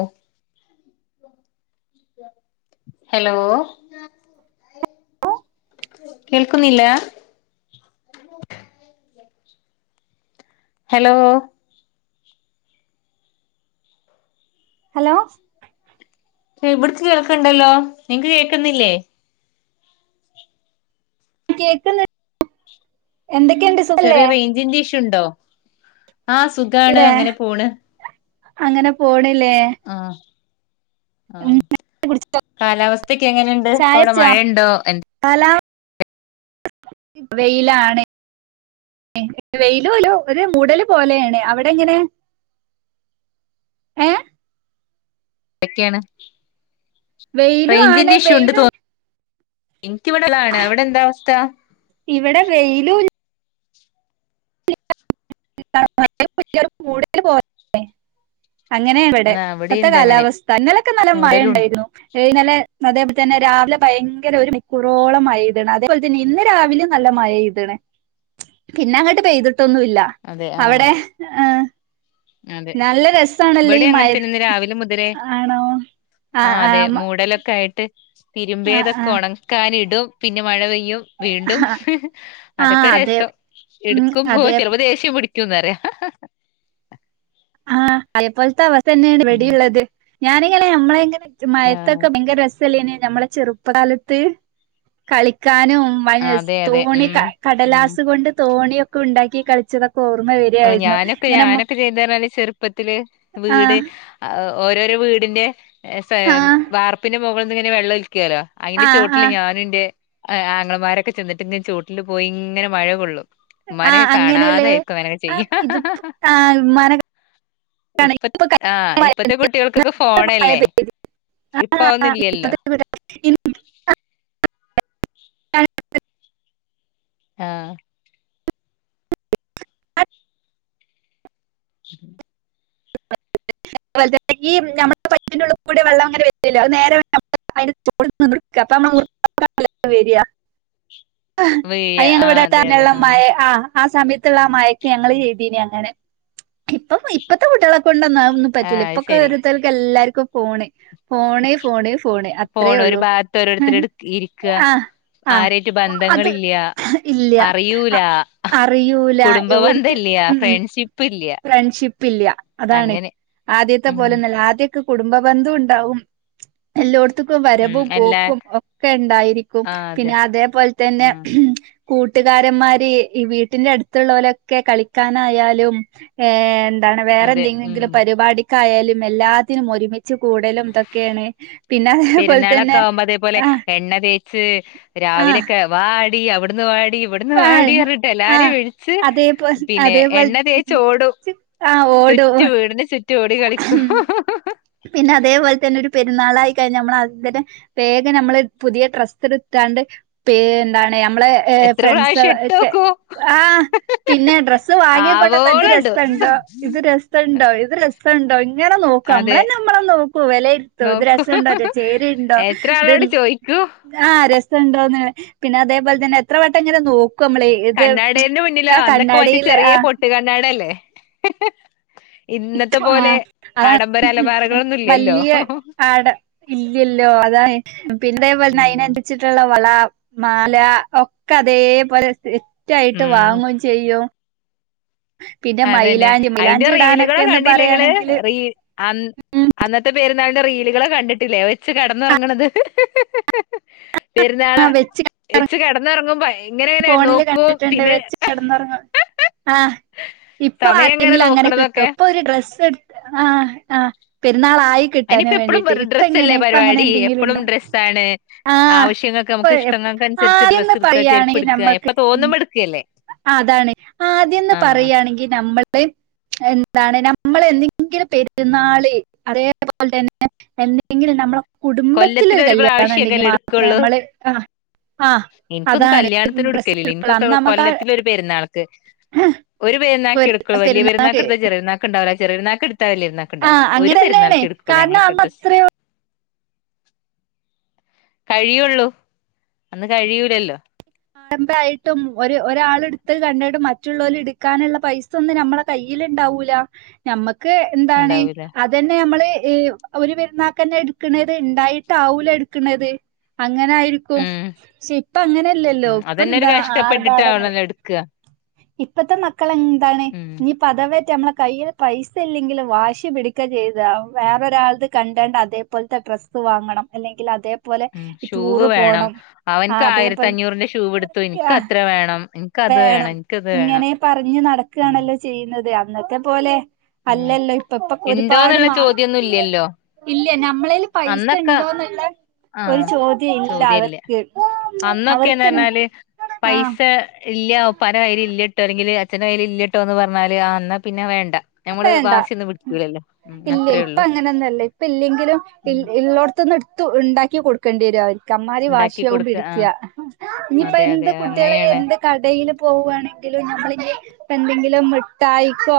ഓ hello കേൾക്കുന്നില്ല- hello hello ക്ഷെ ഇവിട്ക്ക് കേൾക്കയിണ്ടല്ലോ നിങ്ങക്ക് കേക്കുന്നില്ലേ കേക്ക്ന്ന് എന്തൊക്കെ ഇണ്ട് സുഖല്ലേ നെറ്റ്ണ്ടോ ആഹ് സുഖാണ് ഇടെ അങ്ങനെ പോണ് അങ്ങനെ പോണില്ലേ ആഹ് ആ ഉം കുടിച്ചോ കാലാവസ്ഥയക്കെ എങ്ങനെയിണ്ട് ഇപ്പ അവിടെ മഴയയിണ്ടോ എ ഇപ്പൊ വെയിലാണ് ഏ വെയിലുംയില്ല ഒരു മൂടല് പോലെയാണ് അവിടെ എങ്ങനെ ഏ എന്തൊക്കെയാണ് വെയിലും ആണ് റേഞ്ചിന്റെ ഇഷ്യുകൊണ്ട് വെയില് തോ ഇനിക്കിവിടെതാണ് എവിടെ എന്താ അവസ്ഥ ഇവിടെ വെയിലും [unintelligible] അങ്ങനെയായിവിടെ ആ ഇപ്പത്തെ ഇവിടെയുണ്ട് അങ്ങനെ കാലാവസ്ഥ ഇന്നലൊക്കെ നല്ല മയ മൂടലുണ്ട് ഇണ്ടായിരുന്നു ഏ ഇന്നലെ അതെപോലെ തന്നെ രാവിലെ ഭയങ്കര ഒരു മണിക്കൂറോളം മഴ പെയ്തിണെ അതെപോലെ തന്നെ ഇന്ന് രാവിലെ നല്ല മഴപെയ്തിണേ പിന്നെ അങ്ങട്ട് പെയ്തിട്ടൊന്നുംല് അതെ ആ അവിടെ ഏ- അതെ ഈ മഴ ഇവിടെയങ്ങനെതന്നെ രാവിലെ മുതലേ ആണോ ആ അതെ മൂടലൊക്കെ ആയിട്ട് ആ ആ തിരുമ്പിയതൊക്കൊണക്കാനിടും പിന്നെ മഴ പെയ്- യ്യും വീണ്ടും ആ അതൊക്കെ അതെ രസം ഉം എടുക്കുമ്പോ അതെ ചെലപ്പോ ദേഷ്യം പിടിക്കും ക്കുംന്ന് പറയവാ ആഹ് അതേപ്പോലത്തെ അവസ്ഥയെന്നെയാണ് ഉം ഇവിടെയുള്ളത് ഞാനയിങ്ങനെയാ നമ്മളെ എങ്ങനെ- ആഹ് മയത്തൊക്കെ ഭയങ്കര രസല്ലേന് നമ്മളെ ചെറുപ്പകാലത്ത് കളിക്കാനും- മനസ് അതെ അതെ തോണി ഉം ഉം കടലാസ് കൊണ്ട് തോണിയൊക്കെ ഉണ്ടാക്കി കളിച്ചതൊ- ഓർമ്മ വരിയായിരുന്നു ഇങ്ങനെ മ - ചെറപ്പത്തില് വീട് ഓരോരോ വീടിന്റെ ആ വാർപ്പിന്റെ- മുകൾന്ന്ങ്ങനെ വെള്ളൊലിക്കല്ലോ അയ്ന്റെ ആ ആ ചോട്ടില് ഞാനുംന്റെ ഏ ആങ്ങളമാരൊക്കെ ചെന്നിട്ടിങ്ങ് ചോട്ടില് പോയിങ്ങനെ മഴ കൊള്ളും ഉമ്മാനൊക്കെ കാണാതായിരിക്കങ്ങനെ ആഹ് ഇത്പ്പൊ ആ ഉമ്മാനെകാണാ ഇപ്പത് ആഹ് ഇപ്പത്തെ കുട്ടികൾക്കൊക്കെ മഴ ഫോണല്ലേ പെയ്ത് ആ ഇപ്പൊ അതൊന്നില്ലല്ലോ ഇപ്പത്തെ കുട്ടികൾ [unintelligible] ആഹ് അതുപോൽതന്നെ ഈ നമ്മടെ പൈപ്പിന്റുള്ളിക്കൂടെ വെള്ളംങ്ങനെ വര്ന്നില്ല്യേ അത് നേരെ വര്നം അയിന്റെ ചോട്ന്ന്നിന്ന്ട്ക്കാ അപ്പമ്മള് [unintelligible] വെരാ വീഴ ആഹ് ആഹ് അതെ അതെ [unintelligible] മഴ ആഹ് ആ സമയത്തുള്ള ആ മയക്ക് ഞങ്ങള് ചെയ്തീന് അങ്ങനെ ഇപ്പം ഇപ്പത്തെ കുട്ടികളെക്കൊ ണ്ടൊന്നതൊന്നും പറ്റി ആഹ് റ്റില്ല അത് ഇപ്പൊക്കെ ശരി ഒരോരുത്തർക്ക് എല്ലാർക്കും ഫോണ് ഫോണ് ഫോണ് ഫോണ് അത്രേ ഫോണ് ഒരു ഒള്ളൂ ആഹ് ആരേറ്റ് ബന്ധങ്ങളില്ല ഇല്ല്യ അറിയൂല അറിയൂല്ല കുടുംബ ഒര്ക്ക് ബന്ധല്ല്യ ഉം ഫ്രണ്ട്ഷിപ്പ് ഇല്ല്യ ഫ്രണ്ട്ഷിപ്പ് പ്പില്ല്യ അതാണ് അങ്ങനെ ആത് ദ്യത്തെ ഉം പോലൊന്നല്ലാ അദ്യോക്കെ കുടുംബന്ദൂണ്ടാവും എല്ലോട് ത്ത്ക്കും ഉം വരവും അല്ല പോക്കും ഒക്കെണ്ടായിരിക്കും ആഹ് അതെ പിന്നെ അതേപോൽതന്നെ ഉം ഉം കൂട്ട്കാരന്മാര് ഈ വീട്ടിന്റെ അടുത്തുള്ളവലൊക്കെ കളിക്കാനായാലും ഏന്ത്‌ ന്താണ് അതെ ഉം വേറെന്തെങ്കിലും പരിപാടിക്കായാലും എല്ലാത്തിനും ഒരുമിച്ച് കൂടലും തൊക്കേണ് പെരുന്നാളൊക്കാവുമ്പതേപോലെ എണ്ണതേ ച്ച് ആഹ് രാവിലൊക്കെ വാടി അവിടുന്ന് വാടി ഇ ഇവിട്ന്ന് വാടി ആഹ് പർഞ്ഞിട്ടെല്ലാരേം ആഹ് വിളിച്ച് അതേപോൽ പിന്നെ അതേപോൽ എണ്ണതേച്ചോടും ആഹ് ഓടും ചുറ്റും വീടിന് ചുറ്റോടി കളിക്കും ഉം [unintelligible] പിന്നെ അതേപോല്തന്നൊരു പെരുന്നാളായിക്കഴിഞ്ഞാ നമ്മളാദ്യംതന്നെ വേഗം നമ്മള് പുതിയ ട്രസ്സെട്ക്ക ണ്ട് പേന്താണ് ളെ മ്മള് ഏഹ് എത്ര പ്രാവശ്യം ഫ്രണ്ട്സെക്കെ ഇട്ടോക്കൂ ആഹ് പിന്നെ ഡ്രസ്സ് വാങ്ങികൊണ്ടാന്നെന്ത്‌ രസ് ആവോളണ്ട് സണ്ടോ ഇത് രസണ്ടോ ഇത് രസണ്ടോ ഇങ്ങനെ നോക്കമ്മ [unintelligible] നോക്കും വെലെര്ത്തും ഇത് നോക്കൂ രസുണ്ടോ [unintelligible] ചേര്ണ്ണ്ണ്ടോ എത്ര ഇത് ആളോട് ചോയിക്കൂ ആഹ് രസ് സ്ണ്ടോന്ന് പിന്നെ അതേപോല്ത്തന്നെ എത്രവട്ടം ഇങ്ങനെ നോ കണ്ണാടീന്റെ മുന്നിലൊ അന്നൊക്കെ മറ്റേ കണ്ണാടിയില് ചെറിയ ആഹ് പൊട്ട് കണ്ണാട്യല്ലേ ഹെ-ഹെ- ഇന്നത്തപോലെ ആഡംബര അലമാരകളൊന്നുല് വല്യ ആട ഇല്ല്യല്ലോ അതാണെ പിന്നേതെപോൽന്നാ ഉം അയിനൻച്ചട്ടുള്ള വള മാല ഒക്കതേപോലെ സെറ്റായിട്ട് ഉം വാങ്ങും ചെയ്യും പിന്നെ അതന്നെ മൈലാഞ്ചി അയിന്റെ മൈലാഞ്ചി റീലുകള് ഇടാനൊക്കെന്ന് കണ്ടില്ലേ ഇങ്ങള് പറയാണെങ്കില് റീ അന്ന് ഉം അന്നത്തെ പേരുന്നാളിന്റെ റീലുകള് കണ്ടട്ടില്ലേ വെച്ച് കടന്നൊറങ്ങണത് പെരുന്നാള് ആഹ് വെച്ച് വെച്ച് കെടന്നിറങ്ങുമ്പോ എങ്ങനെങ്ങനെ ഫോണില് നോക്കും കണ്ടിട്ടുണ്ട് പിന്നെ വെച്ച് കിടന്നുറങ്ങും ആഹ് ഇപ്പൊ സമയം എങ്ങനെ ആർക്കെങ്കിലു അങ്ങനെ കിട്ടും നോക്കണതൊക്കെ ഇപ്പൊ ഒരു ഡ്രസ് എട് ആഹ് ആഹ് പേരു ന്നാളായി അയിനിപ്പ കിട്ടാന്വേണ്ടിട്ട് എപ്പഴും ഇപ്പ എങ്ങനെ, ഡ്രസ്സല്ലേ ഇപ്പ അങ്ങനെ പരിപാടി എന്തെങ്കിലും എപ്പളും ഉണ്ടോ ഡ്രസ്സാണ് ആഹ് ആവശ്യങ്ങൾക്ക് നമുക്ക് ഇപ്പൊഎപ് ഇഷ്ടങ്ങൾക്കനുസരിച്ച് ഡ്രസ്സ് ആദ്യന്ന് എടുക്ക ചെരുപ്പ് പറയാണെങ്കി എടുക്ക എപ്പ നമ്മക്ക് ഉം തോന്നുമ്പോ എടുക്കല്ലേ അഹ് അതാണ് ആദ്യന്ന് ആഹ് പറയാണെങ്കിൽ നമ്മ [unintelligible] എന്താണ് നമ്മൾ എന്തെങ്കിലും പെരുന്നാള് അതേപോല്തന്നെ എന്തെങ്കിലും നമ്മള് കുടുംബത്തിലൊരു കൊല്ലത്തിലൊരു കല്യാണണ്ടെങ്കി പ്രാവശ്യൊക്കെല്ലേ മാത്രമേ എടുക്കുള്ളൂ നമ്മള് ആഹ് അഹ്, എനിക്കൊന്നും അതാണ് ഡ്രസ് [unintelligible] അന്ന് നമ്മക്ക് ആ [unintelligible] പെരുന്നാള്ക്ക് ഒരു പെരുന്നാക്കെടുക്കു വല്ല്യ പെരുന്നാക്ക് എടുത്താ ചെറിയ പെരുന്നാക്ക് ണ്ടാവില്ല, ചെറിയ പെരുന്ന ക്ക് എടുാത്ത വലിയ പെരുന്നാക്ക് ആ ഉണ്ടാവില്ല, ഒരു അങ്ങനെ പെരുന്ന തന്നെയാണ് കാരണം അന്നത്ര കഴിയുള്ളു അന്ന് കഴിയൂലല്ലോ അരമ്പായിട്ടും ഒ ഒരാൾ എടുത്തത് കണ്ടിട്ടും മറ്റുള്ളവര് എടുക്കാനുള്ള പൈസ ഒന്ന് നമ്മളെ കൈ കൈയ്യിൽ ഉണ്ടാവൂല, നമ്മക്ക് എന്താണ് ഉണ്ടാവൂല അതന്നെ നമ്മള് ഒരു പെരുന്നാക്കന്നെ എടുക്കണത് ഉണ്ടായിട്ട ആവൂല എടുക്കണതെ അങ്ങനായിരിക്കും ഉം ക്ഷെ ഇപ്പ അങ്ങനെല്ലല്ലോ ഉം ഇപ്പ അതന്നെ ഒരു എന്താ ആർഭാടങ്ങ കഷ്ടപ്പെട്ടിട്ടാവണല്ലോ എടുക്ക ഇപ്പത്തെ മക്കള് എന്താണ് ഉം നീ പദവെ നമ്മളെ കയ്യിൽ പൈസ ഇല്ലെങ്കിലും വാശി പിടിക്കുക ചെയ്ത, വേറൊരാൾത് കണ്ടണ്ട് അതേപോലത്തെ ഡ്രസ്സ് വാങ്ങണം അല്ലെങ്കിൽ അതേ ഉം, ഷൂവ് വേണം അവനക്ക് ആഹ് ആയിരത്തി അതേപോലെ അഞ്ഞൂറിന്റെ ഷൂവ് എടുത്തു, എനിക്ക് ആഹ് അത്ര വേണം. അത് വേണം ഇൻക്ക് ഇത് വേണം ഇങ്ങനെ പറഞ്ഞു ഉം നടക്കുകയാണല്ലോ ചെയ്യുന്നത് അന്നത്തെ പോലെ ഉം അല്ലല്ലോ, ഇപ്പ ഇപ്പൊ ഒരുപാട് ഇണ്ടോന്നുള്ള മാ ചോദ്യൊന്നും ഇല്ലല്ലോ ഇല്ല നമ്മളേൽ പൈസ അന്നൊക്കെ ഉണ്ടോന്നുള്ള ഒരു ചോദ്യ ഇല്ല അവർക്ക്. അന്നൊക്കെ എന്നെ അവർക്ക് പറഞ്ഞാല് ആഹ് പൈസ ഇല്ല പല കാര്യ ഇല്ലട്ടോ അല്ലെങ്കില് അച്ഛന്റെ കൈയ്യിൽ ഇല്ലട്ടോ എന്ന് പറഞ്ഞാലേ ആ അന്നാ പിന്നെ വേണ്ട. നമ്മള് വേണ്ട, വാശിയൊന്നും പിടിക്കൂലല്ലോ ഉം ഇല്ല അത്രേ ഇപ്പ ഉള്ളൂ അങ്ങനെന്നല്ല ഇപ്പ ഇല്ലെങ്കിലും ഉം ഇല്ലോടത്തൊന്നും ഉണ്ടാക്കി കൊടുക്കേണ്ടി വരും, അവര് അമ്മാരി ഉണ്ടാക്കി വാശിയാവും കൊടുക്ക ആഹ് പിടിക്കുക. ഇനിയിപ്പോ അതെ എന്ത് അതെ കുട്ടികളെ അങ്ങനെയാണ് എന്ത് കടയില് പോവുവാണെങ്കിൽ [unintelligible] ലെ മിടായ്ക്കോ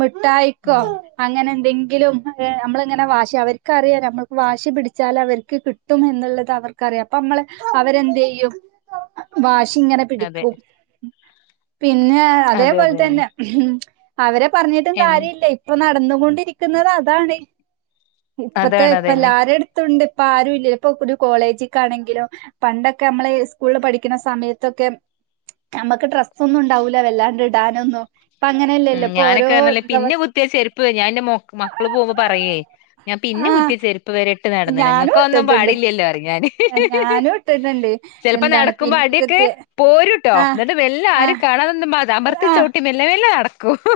മിടായിക്കോ ഉം അങ്ങനെഎന്തെങ്കി എങ്കിലും നമ്മളിങ്ങനെ വാശി അവർക്കറിയാ നമ്മക്ക് വാശി പിടിച്ചാൽ അവർക്ക് കിട്ടും എന്നുള്ളത് അവർക്ക് അ അറിയം നമ്മള് അവരെന്ത് ചെയ്യും വാശി ഇങ്ങനെ അതെ പിടിക്കും. പിന്നെ അതെ അതേപോലെ അതെന്നെ തന്നെ ഉം, അവരെ പറഞ്ഞിട്ടും എൻ കാര്യ ഇല്ല ഇപ്പ നട നടന്നൊണ്ടിരിക്കുന്നത് അതാണ് ഇപ്പത്തെ അതാണ് ഇപ്പ അതെന്നെ എല്ലരും എടുത്തോണ്ട് ഇപ്പ ആരും ഇല്ല ഇപ്പൊ ഒരു കോളേജക്കാണെങ്കിലും പണ്ടൊക്കെ നമ്മള് ഉസ്കൂളിൽ പഠിക്കുന്ന സമയത്തൊക്കെ നമ്മുക്ക് ഡ്രസ്സ് ഒന്നും ഉണ്ടാവൂല വല്ലാണ്ട് ഇടാനൊന്നും ഇപ്പ ഉം അങ്ങനെയല്ലല്ലോ. ഇപ്പൊ ഓരോ ഞാനൊക്കെ അന്നല്ലേ ദവ പിന്നെ കുത്തിയ ചെരുപ്പ് ഞാൻ എന്റെ മക്കള് പോകുമ്പോൾ പറയേ. ഞാൻ പിന്ന് ആഹ് കുത്തിയ ചെരുപ്പ് വരെ ഇട്ട് നടന്നു ഞാനും നിങ്ങൾക്ക് ഒന്നും ഇട്ടിട്ടുണ്ട് പാടില്ലല്ലോ അത്. ഞാനും ഇട്ടിട്ടുണ്ട് ചിലപ്പോ എന്താണ് നടക്കുമ്പോ അടിയൊക്കെ പിന്നെകത്തിയ പോരുട്ടോ ആഹ് എന്നിട്ട് മെല്ലെ ആരും ആഹ് കണാതെ അമർത്തിച്ച ആഹ് വിട്ടി മെല്ലെ, മെല്ലെ നട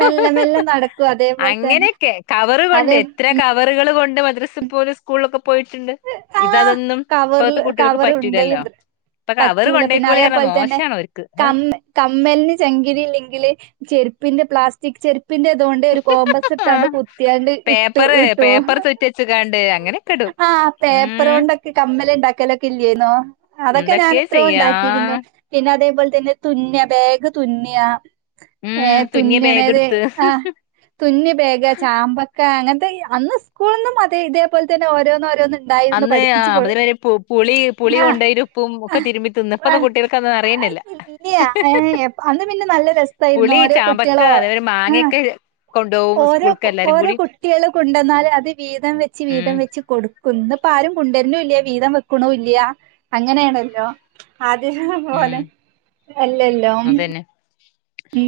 മെല്ലെ മെല്ലെ നടക്കും അതേപോലെ തന്നെ അങ്ങനെയൊക്കെ, കവർ കൊണ്ട് അതേ എത്ര കവറുകൾ കൊണ്ട് എന്റെ മദ്രസ പോല, സ്കൂളൊക്കെ പോയിട്ടുണ്ട്, ഇത്‌ ആഹ് അതൊന്നും കവറിൽ ഇപ്പോഴത്തെ കുട്ടികൾക്ക് കവർ പറ്റൂലല്ലോ. ഉണ്ടയും ഇപ്പൊ കവറ് പറ്റൂല പിന്നെ കൊണ്ടേക്കോളി പറഞ്ഞ അതേപോലെ തന്നെ മോശാണ് ഓര്ക്ക് കമ്മ കമ്മലിന് ചെങ്കിരി ഇല്ലെങ്കില് ചെരുപ്പ പിന്നെ പ്ലാസ്റ്റിക് ചെരുപ്പ് പിന്നെ അതുകൊണ്ട് ഒരു കോംമ്പസ് എടുത്താണ്ട് കുത്തിയാണ്ട് ഇട്ടു പേപ്പറ് ഇട്ടു പേപ്പർ തുറ്റച്ചക്കാണ്ട് അങ്ങനെയൊക്കെ ഇടും ആ പേപ്പറ് ഉം കൊണ്ടൊക്കെ കമ്മല് ഉണ്ടാക്കിയലൊക്കെ ഇല്ലാരുന്നോ അതൊക്കെ ഞാൻ എന്തൊക്കെ എത്രോ ചെയ്യാ ഉണ്ടാക്കിയിരുന്നു, പിന്നെ അതേപോലെ തന്നെ തുന്ന ബേഗ് തുന്നിയ ഏ ഉം തുന്നിയ ബാഗ് തുന്നണേത് എടുത്ത് ആ തുന്നി ബേഗ് ചാമ്പക്ക അന്ന് ഉസ്കൂളിന്നും അതേ ഇതേപോലെ തന്നെഓരോന്ന് ഓരോന്ന് ഉണ്ടായിരുന്നു അന്ന് പഠിപ്പിച്ചു കൊ അതിനൊരു പുളി, പുളി കൊണ്ടരു ഉപ്പും ഒക്കെ തിരുമ്മി തിന്ന് ഇപ്പത്തെ കുട്ടികൾക്ക് അത് അറിയ ഇല്ല, അന്ന് പിന്നെ നല്ല രസായിരുന്നു പുളി ഓരോ ചാമ്പക്ക കുട്ടികളും അതേപോലെ ഓ മാങ്ങയൊക്കെ കൊണ്ടോവും ഓരോ സ്കൂൾക്ക് എല്ലാരും ഓരോ കൂടി കുട്ടികള് കൊണ്ടന്നാലും അത് വീതം വെച്ച് ഉം വീതം വെച്ച് കൊ കൊടുക്കുന്ന്പ്പ ആരും കൊണ്ടുവരുന്നല്ല വീതം വെക്കണ ഇല്ല അങ്ങനെയാണല്ലോ ആദ്യ ഉം പോലെ എല്ലല്ലോ അതന്നെ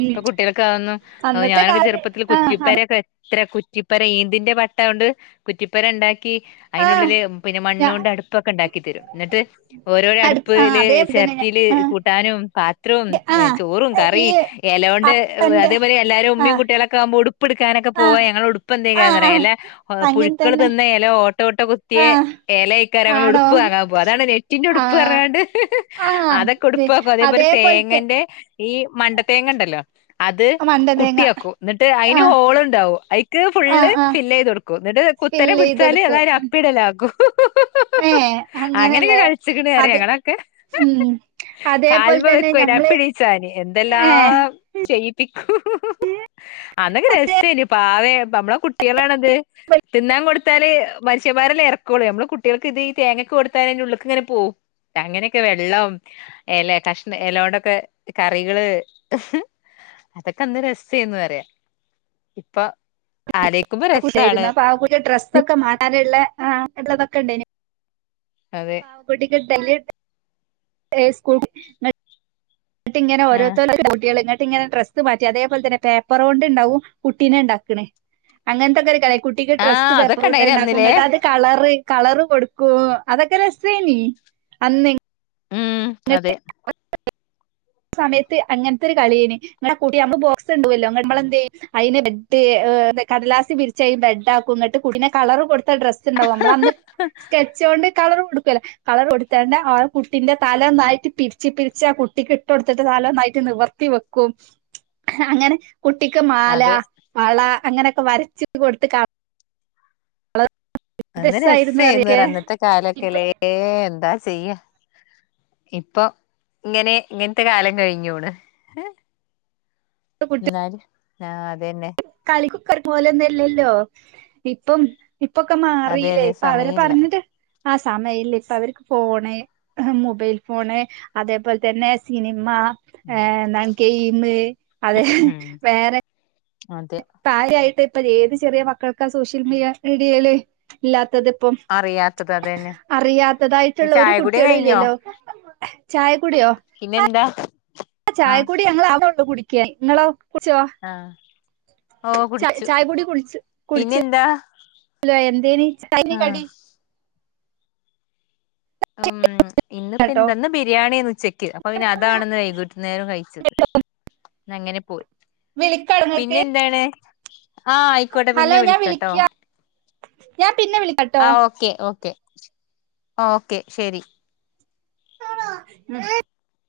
ഇപ്പൊ കുട്ടികൾക്കെ ആകുന്നു അന്നത്തെ ഞാനൊക്കെ കാല ചെറുപ്പത്തിൽ ആഹ് കുറ്റിപ്പാരൊക്കെ ഇത്ര കുറ്റിപ്പരം ഈന്തിൻന്റെ പട്ട കൊണ്ട് കുറ്റിപ്പരം ഉണ്ടാക്കി ക്കി അതിന്റെ ആഹ് ഉള്ളില് പിന്നെ മണ്ണു ഞാ കൊണ്ട് അടുപ്പൊക്കെ ഉണ്ടാക്കി തരും എന്നിട്ട് ഓരോരോ അടു ആഹ് അടുപ്പില് അതേ ചെര തന്നെ ഞാ റ്റിൽ കൂട്ടാനും പാത്രവും ആഹ് ചോറും ആഹ് ഈ കറിയും ഇലകൊണ്ട് അപ്പന്റെ അതേപോലെ എല്ലരും അമ്മയു ആഹ് കുട്ടിക ളകമ്പോൾ ഉടു ഉപ്പ്ടുക്കാനൊക്കെ പോവാ ആഹ് ഞങ്ങള ഉപ്പ ആഹ് എന്തൊക്കാറയാ ആഹ് എല്ല അങ്ങനെ പുഴുക്കൾ തന്നെ തിന്ന എല ഓട്ടോ ഓട്ടോ കുത്തിയേ ആഹ് ഏലയക്കാര അങ്ങെ ആണോ ഉടുപ്പ് വാങ്ങാൻ പോ അതാണ് നെറ്റിന്റെ ഉടുപ്പ് ആഹ് പറങ്ങാണ്ട് ആഹ് അതൊക്കെ തെ ഉടുപ്പവാക്കും അതേപോലെ അതേപോൽത്തെ തേങ്ങന്റെ ഈ മണ്ട തേങ്ങ ഉണ്ടല്ലോ അത് മണ്ട തേങ്ങ കുട്ടിയക്കൂ എന്നിട്ട് അതിന് ആഹ് ഹോള് ഉണ്ടാവും അയിക്ക് ഫുള്ള് ആഹ് ആഹ് ഫില് ചെയ്ത് കൊടുക്കൂ എന്നട്ട് ട്ട് കുത്തനെ പിടിച്ചാല് സ്പില്ലെയ്തൊട്ക്കും അതായ ഒരു അപ്പിടല ആകും ഏഹ് അങ്ങനെയൊക്കെ അങ്ങനെല്ലേ കഴിച്ചിക്കണറ അത് അങ്ങനൊക്കെ ഉം അതേപോൽ കാൽമ തന്നെ ഞമ്മള് വെക്കുനപ്പഴീച്ചാന് ഏഹ് എന്തെല്ലാം ചെയ്പ്പിക്കൂ അന്നൊക്കെ അതേ രസമായിന് പാവേ നമ്മളെ കുട്ടികളാണത് തിന്നാൻ കൊടുത്താല് മനുഷ്യമാര് ഇറക്കുള്ളൂ നമ്മളെ കുട്ടികൾക്ക് ഇത് ഈ തേങ്ങ കൊടുത്ത ഉള്ളുക്ക് ഇങ്ങനെ പോവും അങ്ങനെയൊക്കെ വെള്ളം ഇല കഷണ ഇലോണ്ടൊക്കെ കറികള് അതൊക്കെ അന്ന് രസ്റ്റ് ചെയ്യന്ന് പറയാ ഇപ്പൊ ആലോയിക്കുമ്പോ രസാണ് യിരുന്നു അപ്പൊ ആ കു ഡ്രസ്സൊക്കെ മാറാനുള്ള ആ ഉള്ളതൊക്കെ ഉണ്ടേനു അതെ പാവകുട്ടിക് സ്കൂട്ട എന്ന ഇങ്ങനെ ആഹ് ഓരോത്തട്ടിക [unintelligible] ട്ട് ഇങ്ങനെ ഡ്രസ്സ് മാറ്റി അതേപോലെ തന്നെ പേപ്പർ കൊണ്ട് ഉണ്ടാവും കുട്ടിനെ ഉണ്ടാക്കണേ അങ്ങനത്തെൊക്കെ ഒരു കള കുട്ടിക്ക് ആഹ് ഡ്രസ്സ് പേപ്പറ അതൊക്കെ കൊണ്ട് ഇണ്ടായിനി ഉണ്ടാക്കും അന്ന്ലേ കേട്ട് അത് കളറ് കളർ കൊടുക്കും അതൊക്കെ രസമായിനി അന്ന് ഉം അതെ [inaudible] സമയത്ത് അങ്ങനത്തെ ഒരു കളിന് ഇങ്ങളുടെ കട്ടിമ്മുമ്പ് ബോക്സ് ഉണ്ടല്ലോ അങ്ങമ്മള എന്ത അയിന് ബ് ആ കടലാസി പിരിച്ച ബെഡ് ആക്കും എന്നിട്ട് കുട്ടിടെ കളർ കൊടു ഡ്രസ്സ് ഉണ്ടാാവും നമ്മൾ അന്ന് സ്കെച്ച് കൊണ്ട് കളർ കൊടുക്കല്ല കളർ കൊടുത്തണ്ട് ആ കുട്ടിന്റെ തലൊന്നായിട്ട് പിരിച്ച് പിരിച്ച് ആ കുട്ടിക്ക് ഇട്ട കൊടുത്തിട്ട് തലൊന്നായിട്ട് നിവർത്തി വെക്കും അങ്ങനെ കുട്ടിക്ക് മാല അതെ വള അങ്ങനെയൊക്കെ വരച്ച് കൊടുത്ത് കാണ അന്ന് രസായിരുന്നു രസമായിന്ന് പറ അറിയൊക്കെ അന്നത്തെ കാലൊക്കെല്ലേ ഇപ്പഴത്തെ എന്താ ചെയ്യ ഇപ്പൊ ഇങ്ങനെ ഇങ്ങനത്തെ കാലം കഴിഞ്ഞൂണ് കുട്ടി എന്നല് ആഹ അത തന്നെ കളിക്കക്കർ പോലന്നല്ലല്ലോ ഇപ്പം [unintelligible] ഇപ്പൊക്കെ അതെ മാറില്ലേ അതെ ഇപ്പൊ അവരെ സമയില്ല പറഞ്ഞിട്ട് ആ സമയൽ ഇപ്പ അവർക്ക് ഫോണ് മൊബൈൽ ഫോണ് അതേപോലെ തന്നെ സിനിമ ഏ എന്താണ് ഗെയിം അതെ ഉം വേറെ അതെ പാര്യായിട്ട് ഇപ്പ ഏത് ചെറിയ മക്കൾക്ക സോഷ്യൽ മീഡിയയില് ഇല്ലാത്ത ത്തതിപ്പം അറിയാത്തത് അതന്നെ അറിയാത്തതായിട്ടുള്ള ഒരു ചായകുടി കുട്ടികളും കഴിഞ്ഞോ ഇല്ലല്ലോ പിന്നെന്താ ആ ആഹ് ചായക്കൂടി ഞങ്ങ ആാവള്ളൂ കുടിക്ക നിങ്ങളോ കുടിച്ചോ ആഹ് ഓ ച കുടിച്ചു ചായ പൊടി കുടിച്ച് കുടിച്ച് പിന്നെന്താ എന്തേനി ചായക്ക് ആഹ് കടി ഉം ഇന്ന് കേട്ടോ പിന്തന്ന് ബിരിയാണിന്ന് ഉച്ചക്ക് അപ്പൊ പിന്നെ അതാണെന്ന് വൈകിട്ട നേേരം കഴിച്ചത് അങ്ങനെ പോയി വിളിക്കാ പിന്നെ ഇങ്ങക്ക് എന്താണ് ആഹ ആയിക്കോട്ടെ ഹലോ പിന്നെ ഞാൻ വിളിക്കോട്ടോ വിളിക്കാ ഞാൻ പിന്നെ വിളിക്കാട്ടോ ആ ഓക്കെ ഓക്കെ ഓക്കെ ശരി [inaudible]